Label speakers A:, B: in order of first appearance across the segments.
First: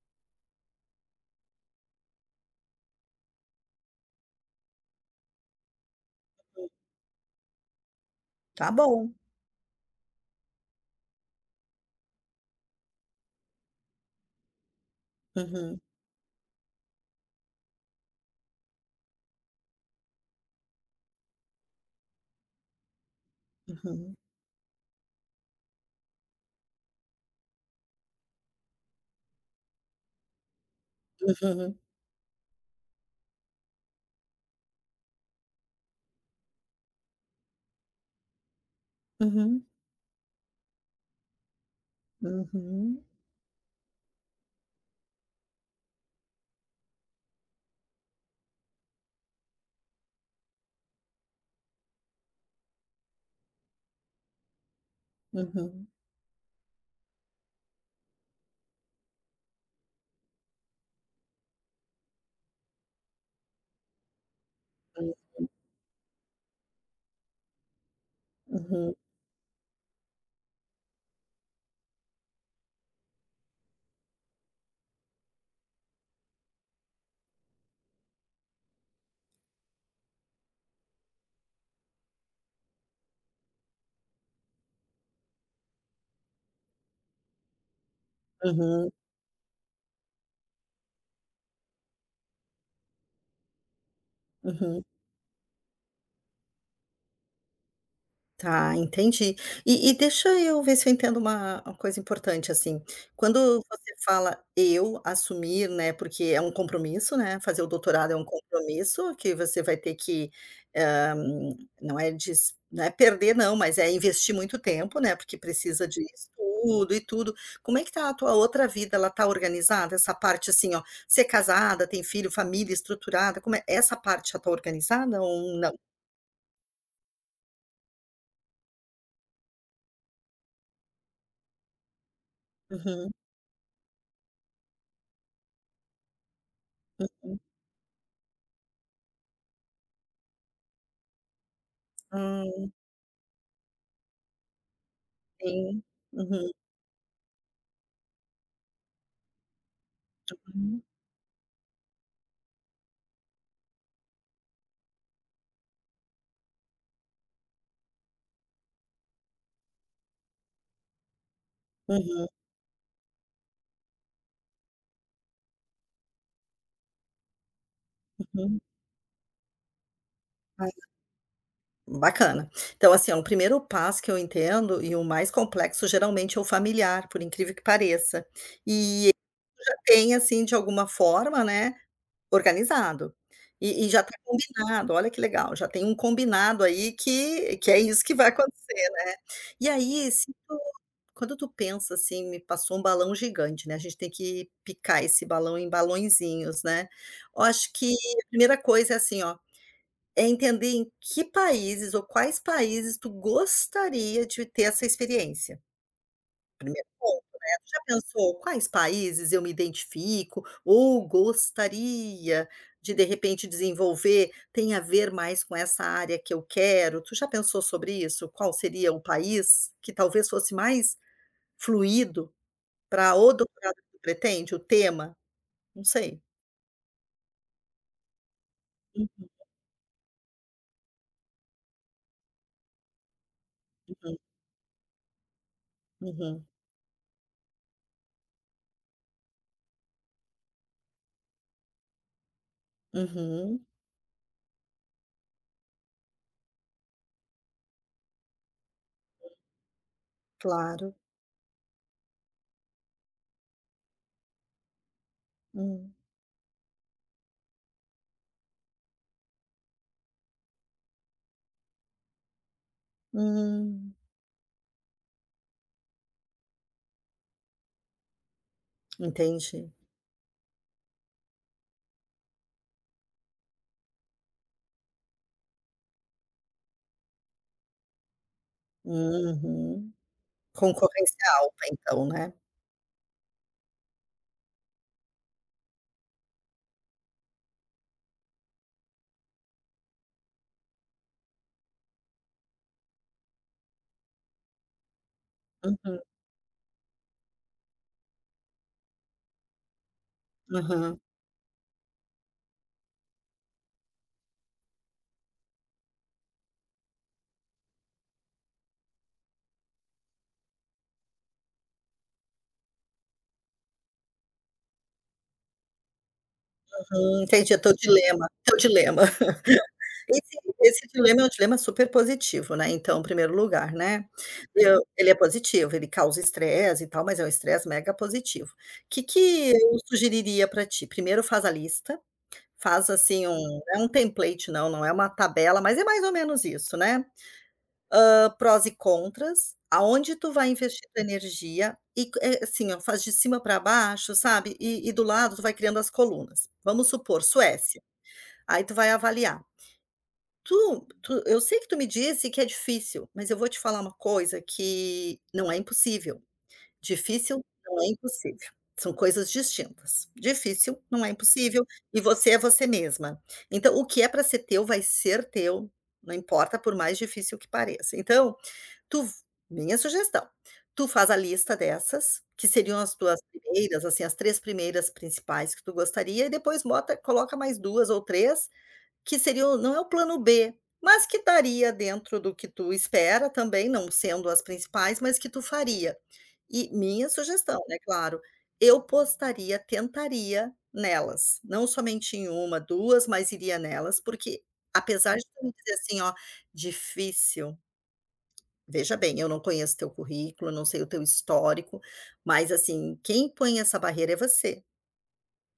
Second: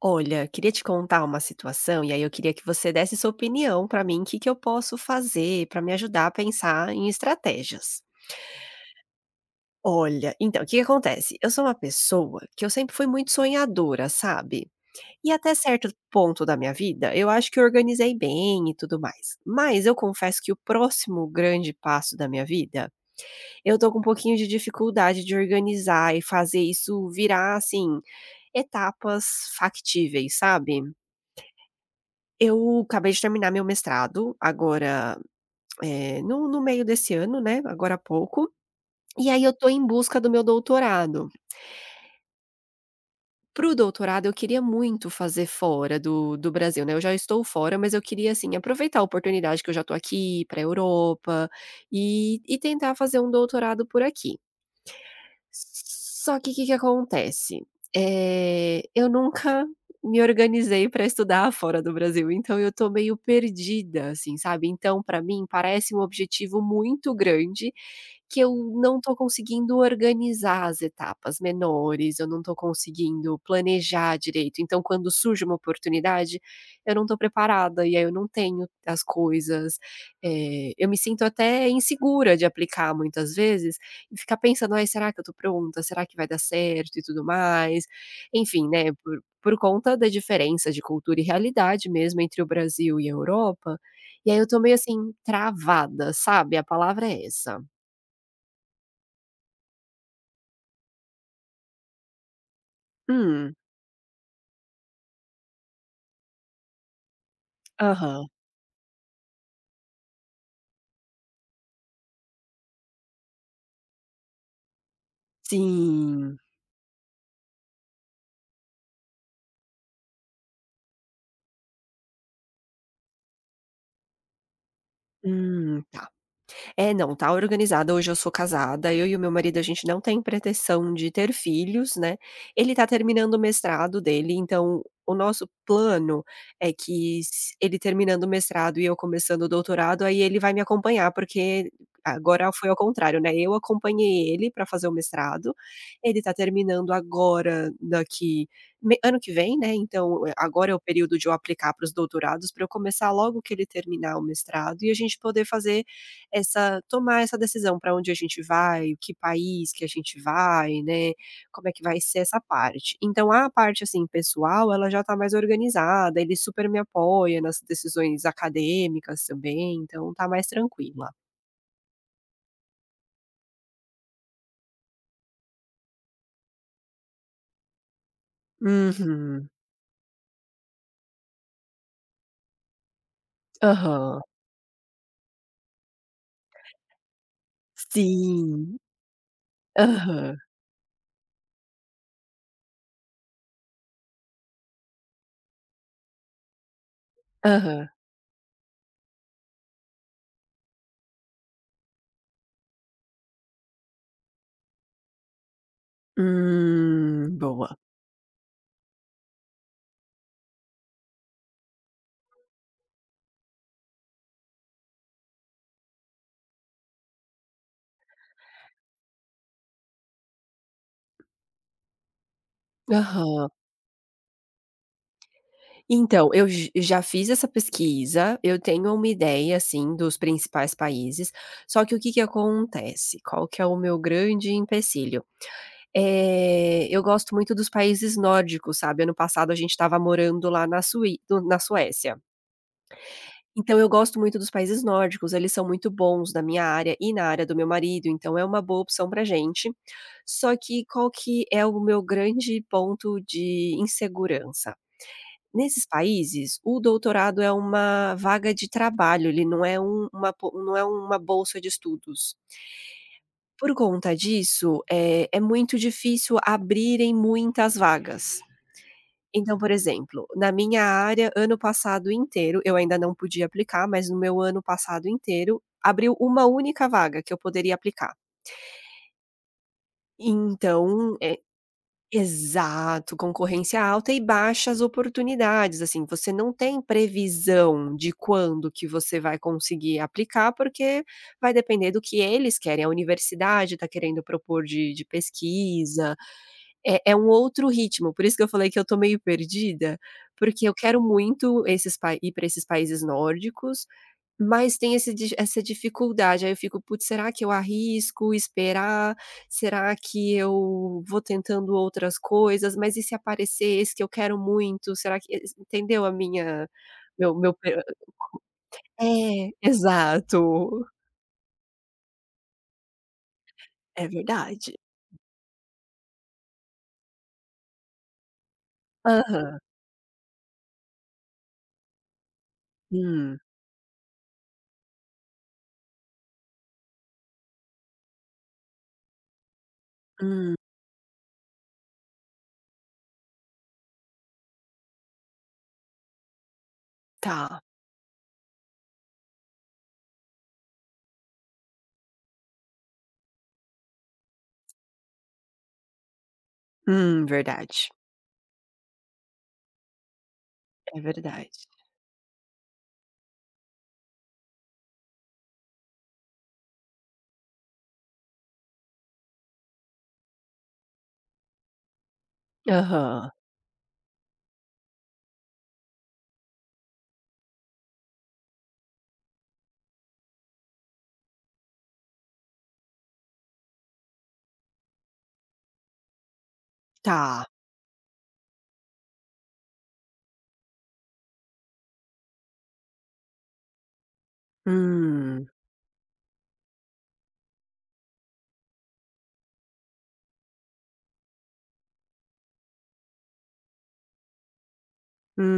A: Olha, queria te contar uma situação e aí eu queria que você desse sua opinião para mim, o que que eu posso fazer para me ajudar a pensar em estratégias.
B: Tá bom.
A: Olha, então, o que que acontece? Eu sou uma pessoa que eu sempre fui muito sonhadora, sabe? E até
B: Uhum,
A: certo ponto da minha vida, eu acho que eu organizei bem e tudo mais. Mas eu confesso que o próximo grande passo da minha vida, eu tô com um
B: uhum,
A: pouquinho de dificuldade de organizar e fazer isso virar, assim, etapas factíveis, sabe?
B: uhum,
A: Eu acabei de terminar meu mestrado agora, no meio desse ano, né, agora há pouco, e aí eu
B: uhum,
A: tô em busca do meu doutorado.
B: uhum,
A: Para o doutorado eu queria muito fazer fora do Brasil, né, eu já estou fora, mas eu queria, assim, aproveitar a oportunidade que eu já tô aqui, ir pra Europa, e tentar fazer um doutorado por aqui.
B: uhum,
A: Só que o que que acontece, eu nunca me organizei para estudar fora do Brasil, então eu tô meio perdida, assim, sabe. Então para
B: uhum,
A: mim parece um objetivo muito grande, que eu
B: uhum,
A: não tô conseguindo organizar as etapas menores, eu não tô conseguindo planejar direito. Então quando surge uma oportunidade, eu não tô preparada, e aí eu não tenho as coisas, eu me sinto até insegura de aplicar muitas vezes, e ficar pensando: "Ai, será que eu tô pronta? Será que vai dar certo e tudo mais?". Enfim,
B: uhum,
A: né, por conta da diferença de cultura e realidade mesmo entre o Brasil e a Europa. E aí eu tô meio,
B: uhum.
A: assim, travada, sabe, a palavra é essa.
B: Tá, entendi. E deixa eu ver se eu entendo uma coisa importante, assim,
A: Hum.
B: quando você fala "eu assumir", né, porque é um compromisso, né, fazer o doutorado é um
A: Aham.
B: compromisso que você vai ter que, hã, não é des não é perder não, mas é investir muito tempo, né, porque precisa de
A: Sim.
B: estudo e tudo. Como é que tá a tua outra vida, ela tá organizada? Essa parte, assim, ó, ser casada, tem filho, família estruturada, como é essa parte, já tá organizada ou não?
A: Tá. É, não, tá organizada. Hoje eu sou casada, eu e o meu marido, a gente não tem pretensão de ter filhos, né. Ele tá
B: Uhum.
A: terminando o mestrado dele, então o nosso plano é que s ele terminando o mestrado e eu começando o doutorado, aí ele vai me acompanhar, porque agora foi
B: Hum.
A: ao contrário, né, eu acompanhei ele pra fazer o mestrado,
B: Sim.
A: ele tá
B: Uhum,
A: terminando agora daqui me ano que vem, né, então é, agora é o
B: uhum.
A: período de eu aplicar para os doutorados, pra eu começar logo que ele terminar o mestrado e a gente poder fazer essa tomar essa decisão para onde a gente vai, que país que a gente vai, né, como é que vai ser
B: Uhum,
A: essa parte. Então a parte, assim, pessoal, ela já tá mais organizada, ele super me apoia nas decisões
B: uhum.
A: acadêmicas também, então tá mais
B: Ai,
A: tranquila.
B: bacana. Então, assim, ó, o primeiro passo que eu entendo, e o mais complexo, geralmente é o familiar, por incrível que pareça. E
A: Uhum.
B: ela tem, assim, de alguma forma, né, organizado. E já tá
A: Aham.
B: combinado, olha que legal, já tem um combinado aí que é isso que vai
A: Sim.
B: acontecer, né. E aí, se
A: Aham.
B: quando tu pensa, assim, me passou um balão gigante, né, a gente tem que picar esse balão em balõezinhos, né. Eu acho
A: Aham.
B: que a primeira coisa é assim, ó, é entender em que países ou quais países tu gostaria de ter essa experiência. Ponto, né. Tu
A: Boa.
B: já pensou quais países eu me identifico ou gostaria de repente, desenvolver, tem a ver mais com essa área que eu quero? Tu já pensou sobre isso? Qual seria o país que talvez fosse mais fluido para o
A: Aham.
B: doutorado que tu pretende, o tema? Não sei.
A: Então, eu j já fiz essa pesquisa, eu tenho uma ideia, assim, dos principais países, só que o que que acontece? Qual que é o meu
B: Uhum,
A: grande empecilho?
B: uhum,
A: Eu gosto muito dos países nórdicos, sabe, ano passado a gente estava morando lá na Sui no na Suécia.
B: uhum,
A: Então eu gosto muito dos países nórdicos, eles são muito bons na minha área e na área do meu marido, então é uma boa opção pra gente. Só que
B: claro.
A: qual que é o meu grande ponto de insegurança? Nesses
B: Hum,
A: países, o doutorado é uma vaga de trabalho, ele não é um uma po não é uma bolsa de estudos. Por
B: hum,
A: conta disso, é muito difícil abrirem muitas vagas. Então, por
B: entendi.
A: exemplo, na minha área, ano passado inteiro, eu ainda não podia aplicar, mas no meu ano passado inteiro, abriu uma única vaga que eu poderia aplicar.
B: Uhum. Concorrência
A: Então, eh
B: alta então, né.
A: Exato, concorrência alta e baixas oportunidades, assim, você não tem previsão de quando que você vai conseguir aplicar, porque vai depender do que eles querem, a universidade está querendo propor de
B: Uhum,
A: pesquisa, é um outro ritmo, por isso que eu falei que eu tô meio perdida, porque eu
B: aham,
A: quero muito esses pai ir para esses países nórdicos, mas tem esse di essa dificuldade, aí eu fico: "Putz, será que eu arrisco esperar? Será que eu vou tentando outras coisas? Mas e se aparecer esse que eu quero muito? Será que" entendeu a minha
B: uhum,
A: meu
B: entendi,
A: meu
B: é teu
A: pe
B: dilema, teu dilema.
A: é,
B: Esse
A: exato.
B: dilema é um dilema super positivo, né, então, em primeiro lugar, né.
A: É verdade.
B: Eu Ele é positivo, ele causa estresse e tal, mas é um estresse mega positivo. Que
A: Aham.
B: eu sugeriria pra ti? Primeiro faz a lista, faz assim um,
A: Hum,
B: não é um template não, não é uma tabela, mas é mais ou menos isso, né. Prós e contras, aonde tu vai
A: hum,
B: investir tua energia e co, eh, assim, ó, faz de cima para baixo, sabe, e do lado tu vai criando as colunas. Vamos supor,
A: tá.
B: Suécia, aí tu vai avaliar. Tu tu Eu sei que tu me disse que é difícil, mas eu vou te falar uma coisa que não é impossível. Difícil não é
A: Verdade.
B: impossível, são coisas distintas. Difícil
A: É
B: não é
A: verdade.
B: impossível, e você é você mesma. Então o que é para ser teu vai ser teu, não importa por mais difícil que pareça. Então, Tu minha sugestão, tu faz a lista dessas, que seriam as tuas
A: Aham.
B: primeiras, assim, as 3 primeiras principais que tu gostaria, e depois bota, coloca mais 2 ou 3 que seriam, não é o plano B, mas que estaria dentro do que tu espera também, não sendo as principais, mas que tu faria. E minha
A: Tá.
B: sugestão, né, claro, eu postaria, tentaria nelas, não somente em uma, duas, mas iria nelas, porque apesar de tu
A: Hum,
B: me dizer assim: "Ó, difícil". Veja bem, eu não conheço teu currículo, não sei o teu histórico, mas assim, quem põe essa barreira é você.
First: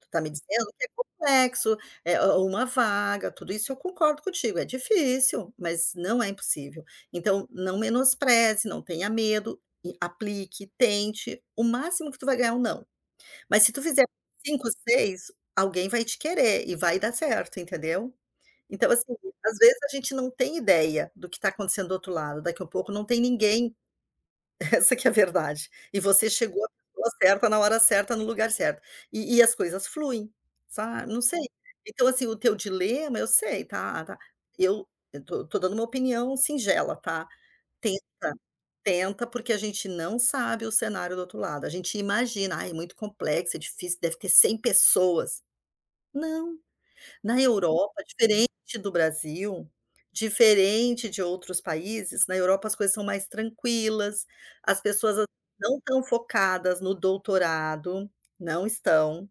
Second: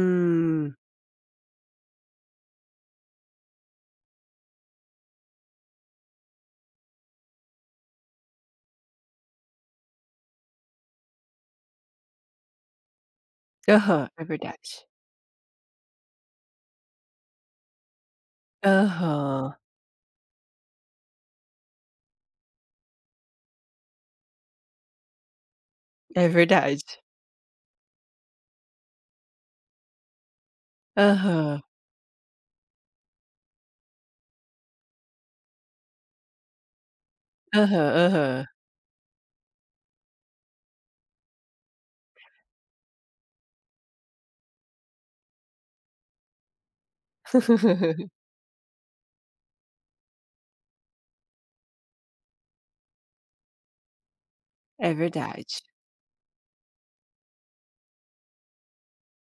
B: Tu tá me dizendo que é complexo, é uma vaga, tudo isso eu concordo contigo, é difícil, mas não é impossível. Então, não menospreze, não tenha medo, e aplique, tente, o máximo que tu vai ganhar é um não. Mas se tu fizer
A: Aham, é
B: cinco,
A: verdade.
B: seis, alguém vai te querer e vai dar certo, entendeu? Então, assim,
A: Aham,
B: às vezes a gente não tem ideia do que está acontecendo do outro lado. Daqui a pouco não tem ninguém, essa que é a verdade. E
A: é
B: você chegou à
A: verdade.
B: pessoa certa, na hora certa, no lugar certo. E as coisas fluem, sabe, não sei.
A: Aham,
B: Então, assim, o teu dilema eu sei, tá, tá, eu tô dando uma opinião singela, tá.
A: aham,
B: Tenta,
A: aham.
B: tenta, porque a gente não sabe o cenário do outro lado. A gente imagina: "Ai, é muito complexo, é difícil, deve ter 100 pessoas". Não. Na Europa, diferente do Brasil, diferente de outros países, na Europa as coisas são mais tranquilas, as
A: É
B: pessoas, assim,
A: verdade.
B: não estão focadas no doutorado, não estão.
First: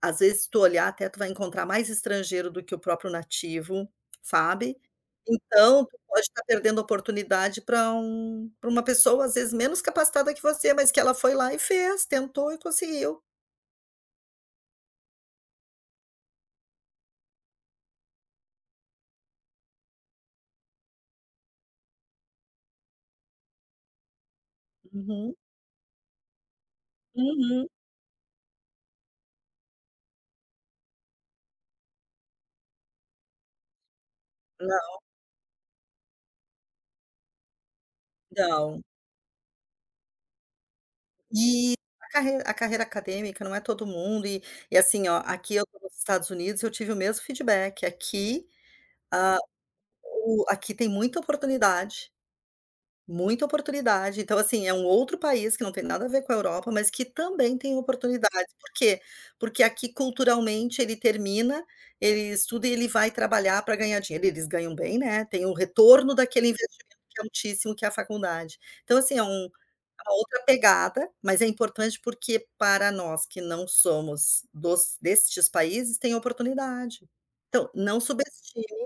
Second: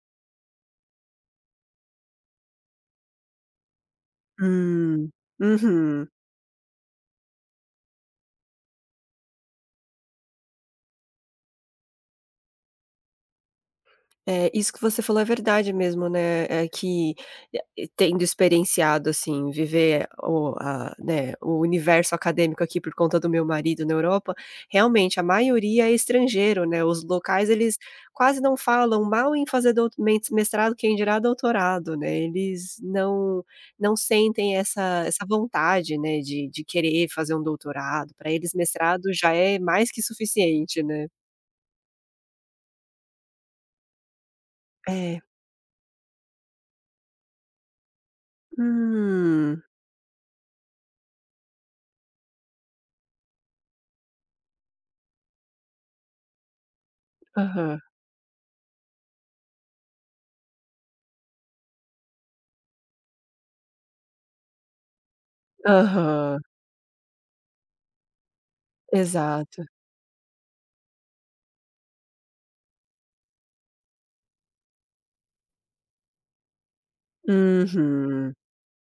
B: Às vezes, se tu olhar, até tu vai encontrar mais estrangeiro do que o próprio nativo, sabe.
A: Hum,
B: Então, tu
A: uhum.
B: pode estar perdendo oportunidade para um, para uma pessoa, às vezes, menos capacitada que você, mas que ela foi lá e fez, tentou e conseguiu.
A: É, isso que você falou é verdade mesmo, né, que, tendo experienciado, assim, viver o a né, o universo acadêmico aqui por conta do meu marido na Europa, realmente a
B: Uhum,
A: maioria é estrangeiro, né, os locais
B: uhum.
A: eles quase não falam mal em fazer douto mentes mestrado, quem dirá doutorado, né, eles não sentem
B: Não,
A: essa vontade, né, de querer fazer um doutorado, para eles
B: não.
A: mestrado já é mais que suficiente, né.
B: E a carreira acadêmica não é todo mundo, e assim, ó,
A: É.
B: aqui eu estou nos Estados Unidos, eu tive o mesmo feedback. Aqui, ah,
A: Hum.
B: o aqui tem muita oportunidade, muita oportunidade. Então, assim, é um outro país que não tem nada a ver com a Europa, mas que também tem
A: Aham.
B: oportunidade. Por quê? Porque aqui culturalmente ele termina, ele estuda e ele vai trabalhar para ganhar dinheiro. Eles ganham bem, né, tem o retorno
A: Aham,
B: daquele investimento que é altíssimo, que é a faculdade. Então, assim,
A: exato.
B: é uma outra pegada, mas é importante porque para nós, que não somos dos, destes países, tem oportunidade. Então, não
A: Uhum,
B: subestime,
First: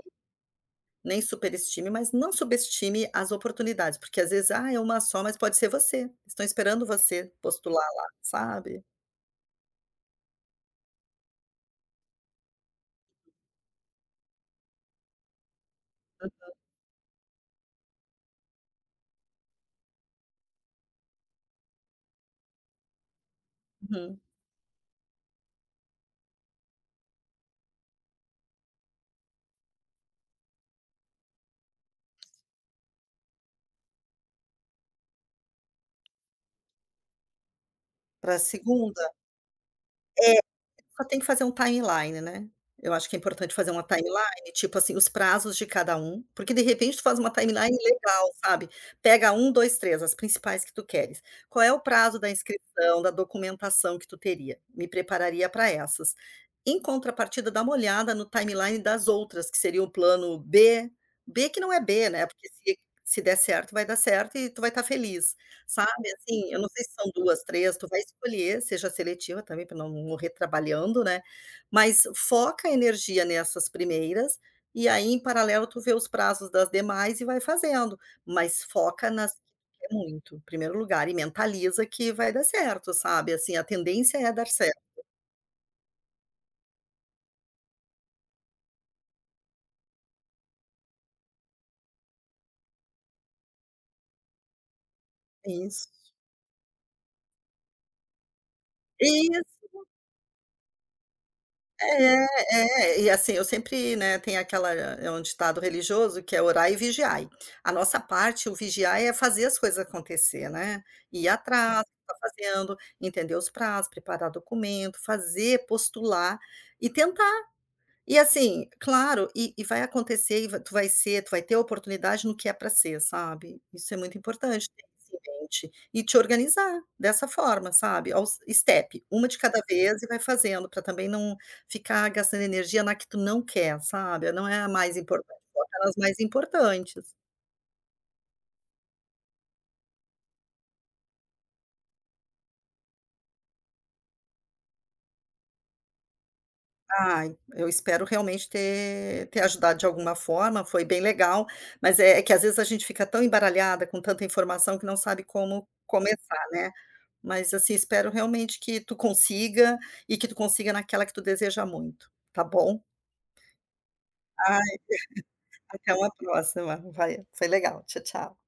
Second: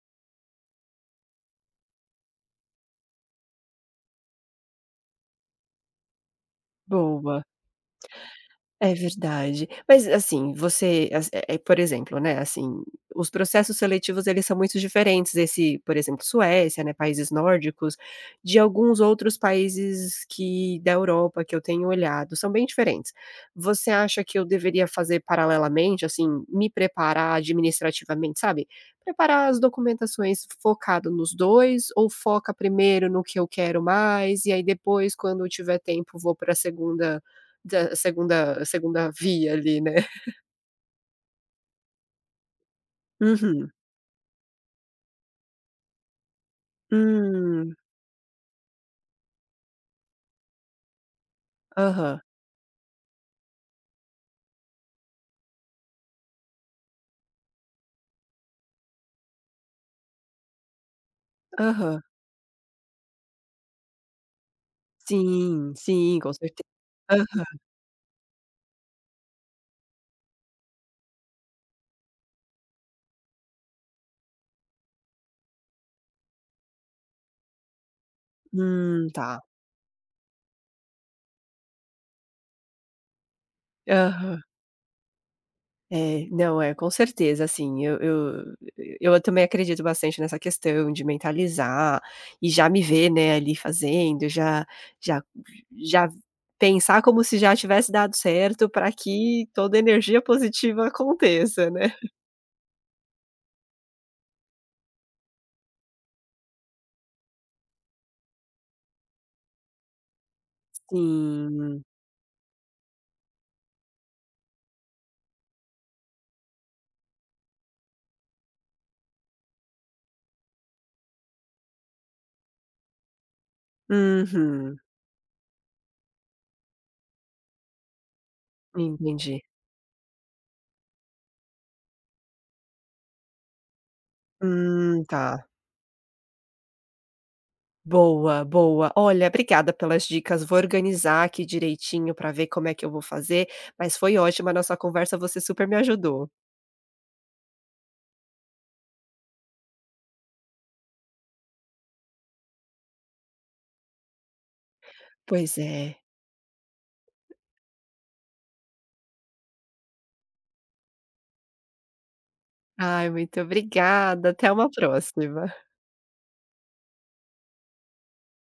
B: nem superestime, mas não subestime as oportunidades, porque às vezes, ah, é uma só, mas pode ser você. Estão esperando você
A: boa.
B: postular lá, sabe.
A: É verdade. Mas, assim, você por exemplo, né, assim, os processos seletivos, eles são muito diferentes, esse, por exemplo, Suécia, né, países nórdicos, de alguns outros países que da Europa que eu tenho olhado, são bem diferentes. Você
B: Uhum.
A: acha que eu deveria fazer paralelamente, assim, me preparar administrativamente, sabe, preparar as documentações focado nos 2 ou foca primeiro no que eu quero mais, e aí depois, quando eu tiver tempo, vou para a segunda da
B: Para a
A: segunda
B: segunda.
A: segunda via ali, né.
B: É. Só tem que fazer um timeline, né. Eu acho que é importante fazer
A: Uhum.
B: uma timeline, tipo assim, os prazos de cada um, porque de repente tu faz uma timeline
A: Hum.
B: legal, sabe. Pega um, 2, 3, as principais que tu queres. Qual é o prazo
A: Aham,
B: da inscrição, da documentação que tu teria? Me prepararia para essas. Em contrapartida, dá uma olhada no timeline das outras, que seria o plano B, B que não é
A: aham.
B: B, né, porque se der certo, vai dar certo e tu vai estar feliz.
A: Sim,
B: Sabe,
A: sim, com
B: assim, eu não
A: certeza.
B: sei se são duas,
A: Aham.
B: 3 tu vai escolher, seja seletiva também para não morrer trabalhando, né, mas foca a energia nessas primeiras, e aí em paralelo tu vê os prazos das demais e vai fazendo, mas foca
A: Tá.
B: nas que tu quer muito, em primeiro lugar, e mentaliza que vai dar certo, sabe, assim, a tendência é
A: Aham.
B: dar certo.
A: É, não, é, com certeza, assim, eu eu também acredito bastante nessa questão de mentalizar e já me ver, né, ali fazendo, já
B: Isso.
A: já pensar como se já tivesse dado certo pra que toda energia positiva aconteça, né.
B: É, é, e assim, eu sempre, né, tem aquela, é um ditado religioso que é orar e vigiai. A nossa parte, o vigiar é fazer as coisas acontecer, né, ir atrás,
A: Sim.
B: tá fazendo, entender os prazos, preparar documento, fazer, postular e tentar, e assim, claro, e vai acontecer e vai, tu vai ser, tu vai ter a oportunidade no que é para ser, sabe. Isso é muito importante,
A: Uhum.
B: ter isso em mente e te organizar dessa forma, sabe, aos step, uma de
A: Entendi.
B: cada vez e vai fazendo, para também não ficar gastando energia na que tu não quer, sabe. Não é a mais
A: Tá.
B: importante, foca nas mais importantes.
A: Boa, boa. Olha, obrigada pelas dicas. Vou organizar aqui direitinho para ver como é que eu vou fazer, mas foi ótima a nossa conversa, você super me ajudou.
B: Ai, eu espero realmente ter ajudado de alguma forma, foi bem legal, mas é que às vezes a gente fica tão embaralhada com tanta informação que não sabe
A: Pois
B: como
A: é.
B: começar, né. Mas, assim, espero realmente que tu consiga e que tu consiga naquela que tu deseja muito, tá bom?
A: Ai, muito obrigada. Até uma
B: Ai,
A: próxima.
B: até uma próxima. Vai, foi legal. Tchau, tchau.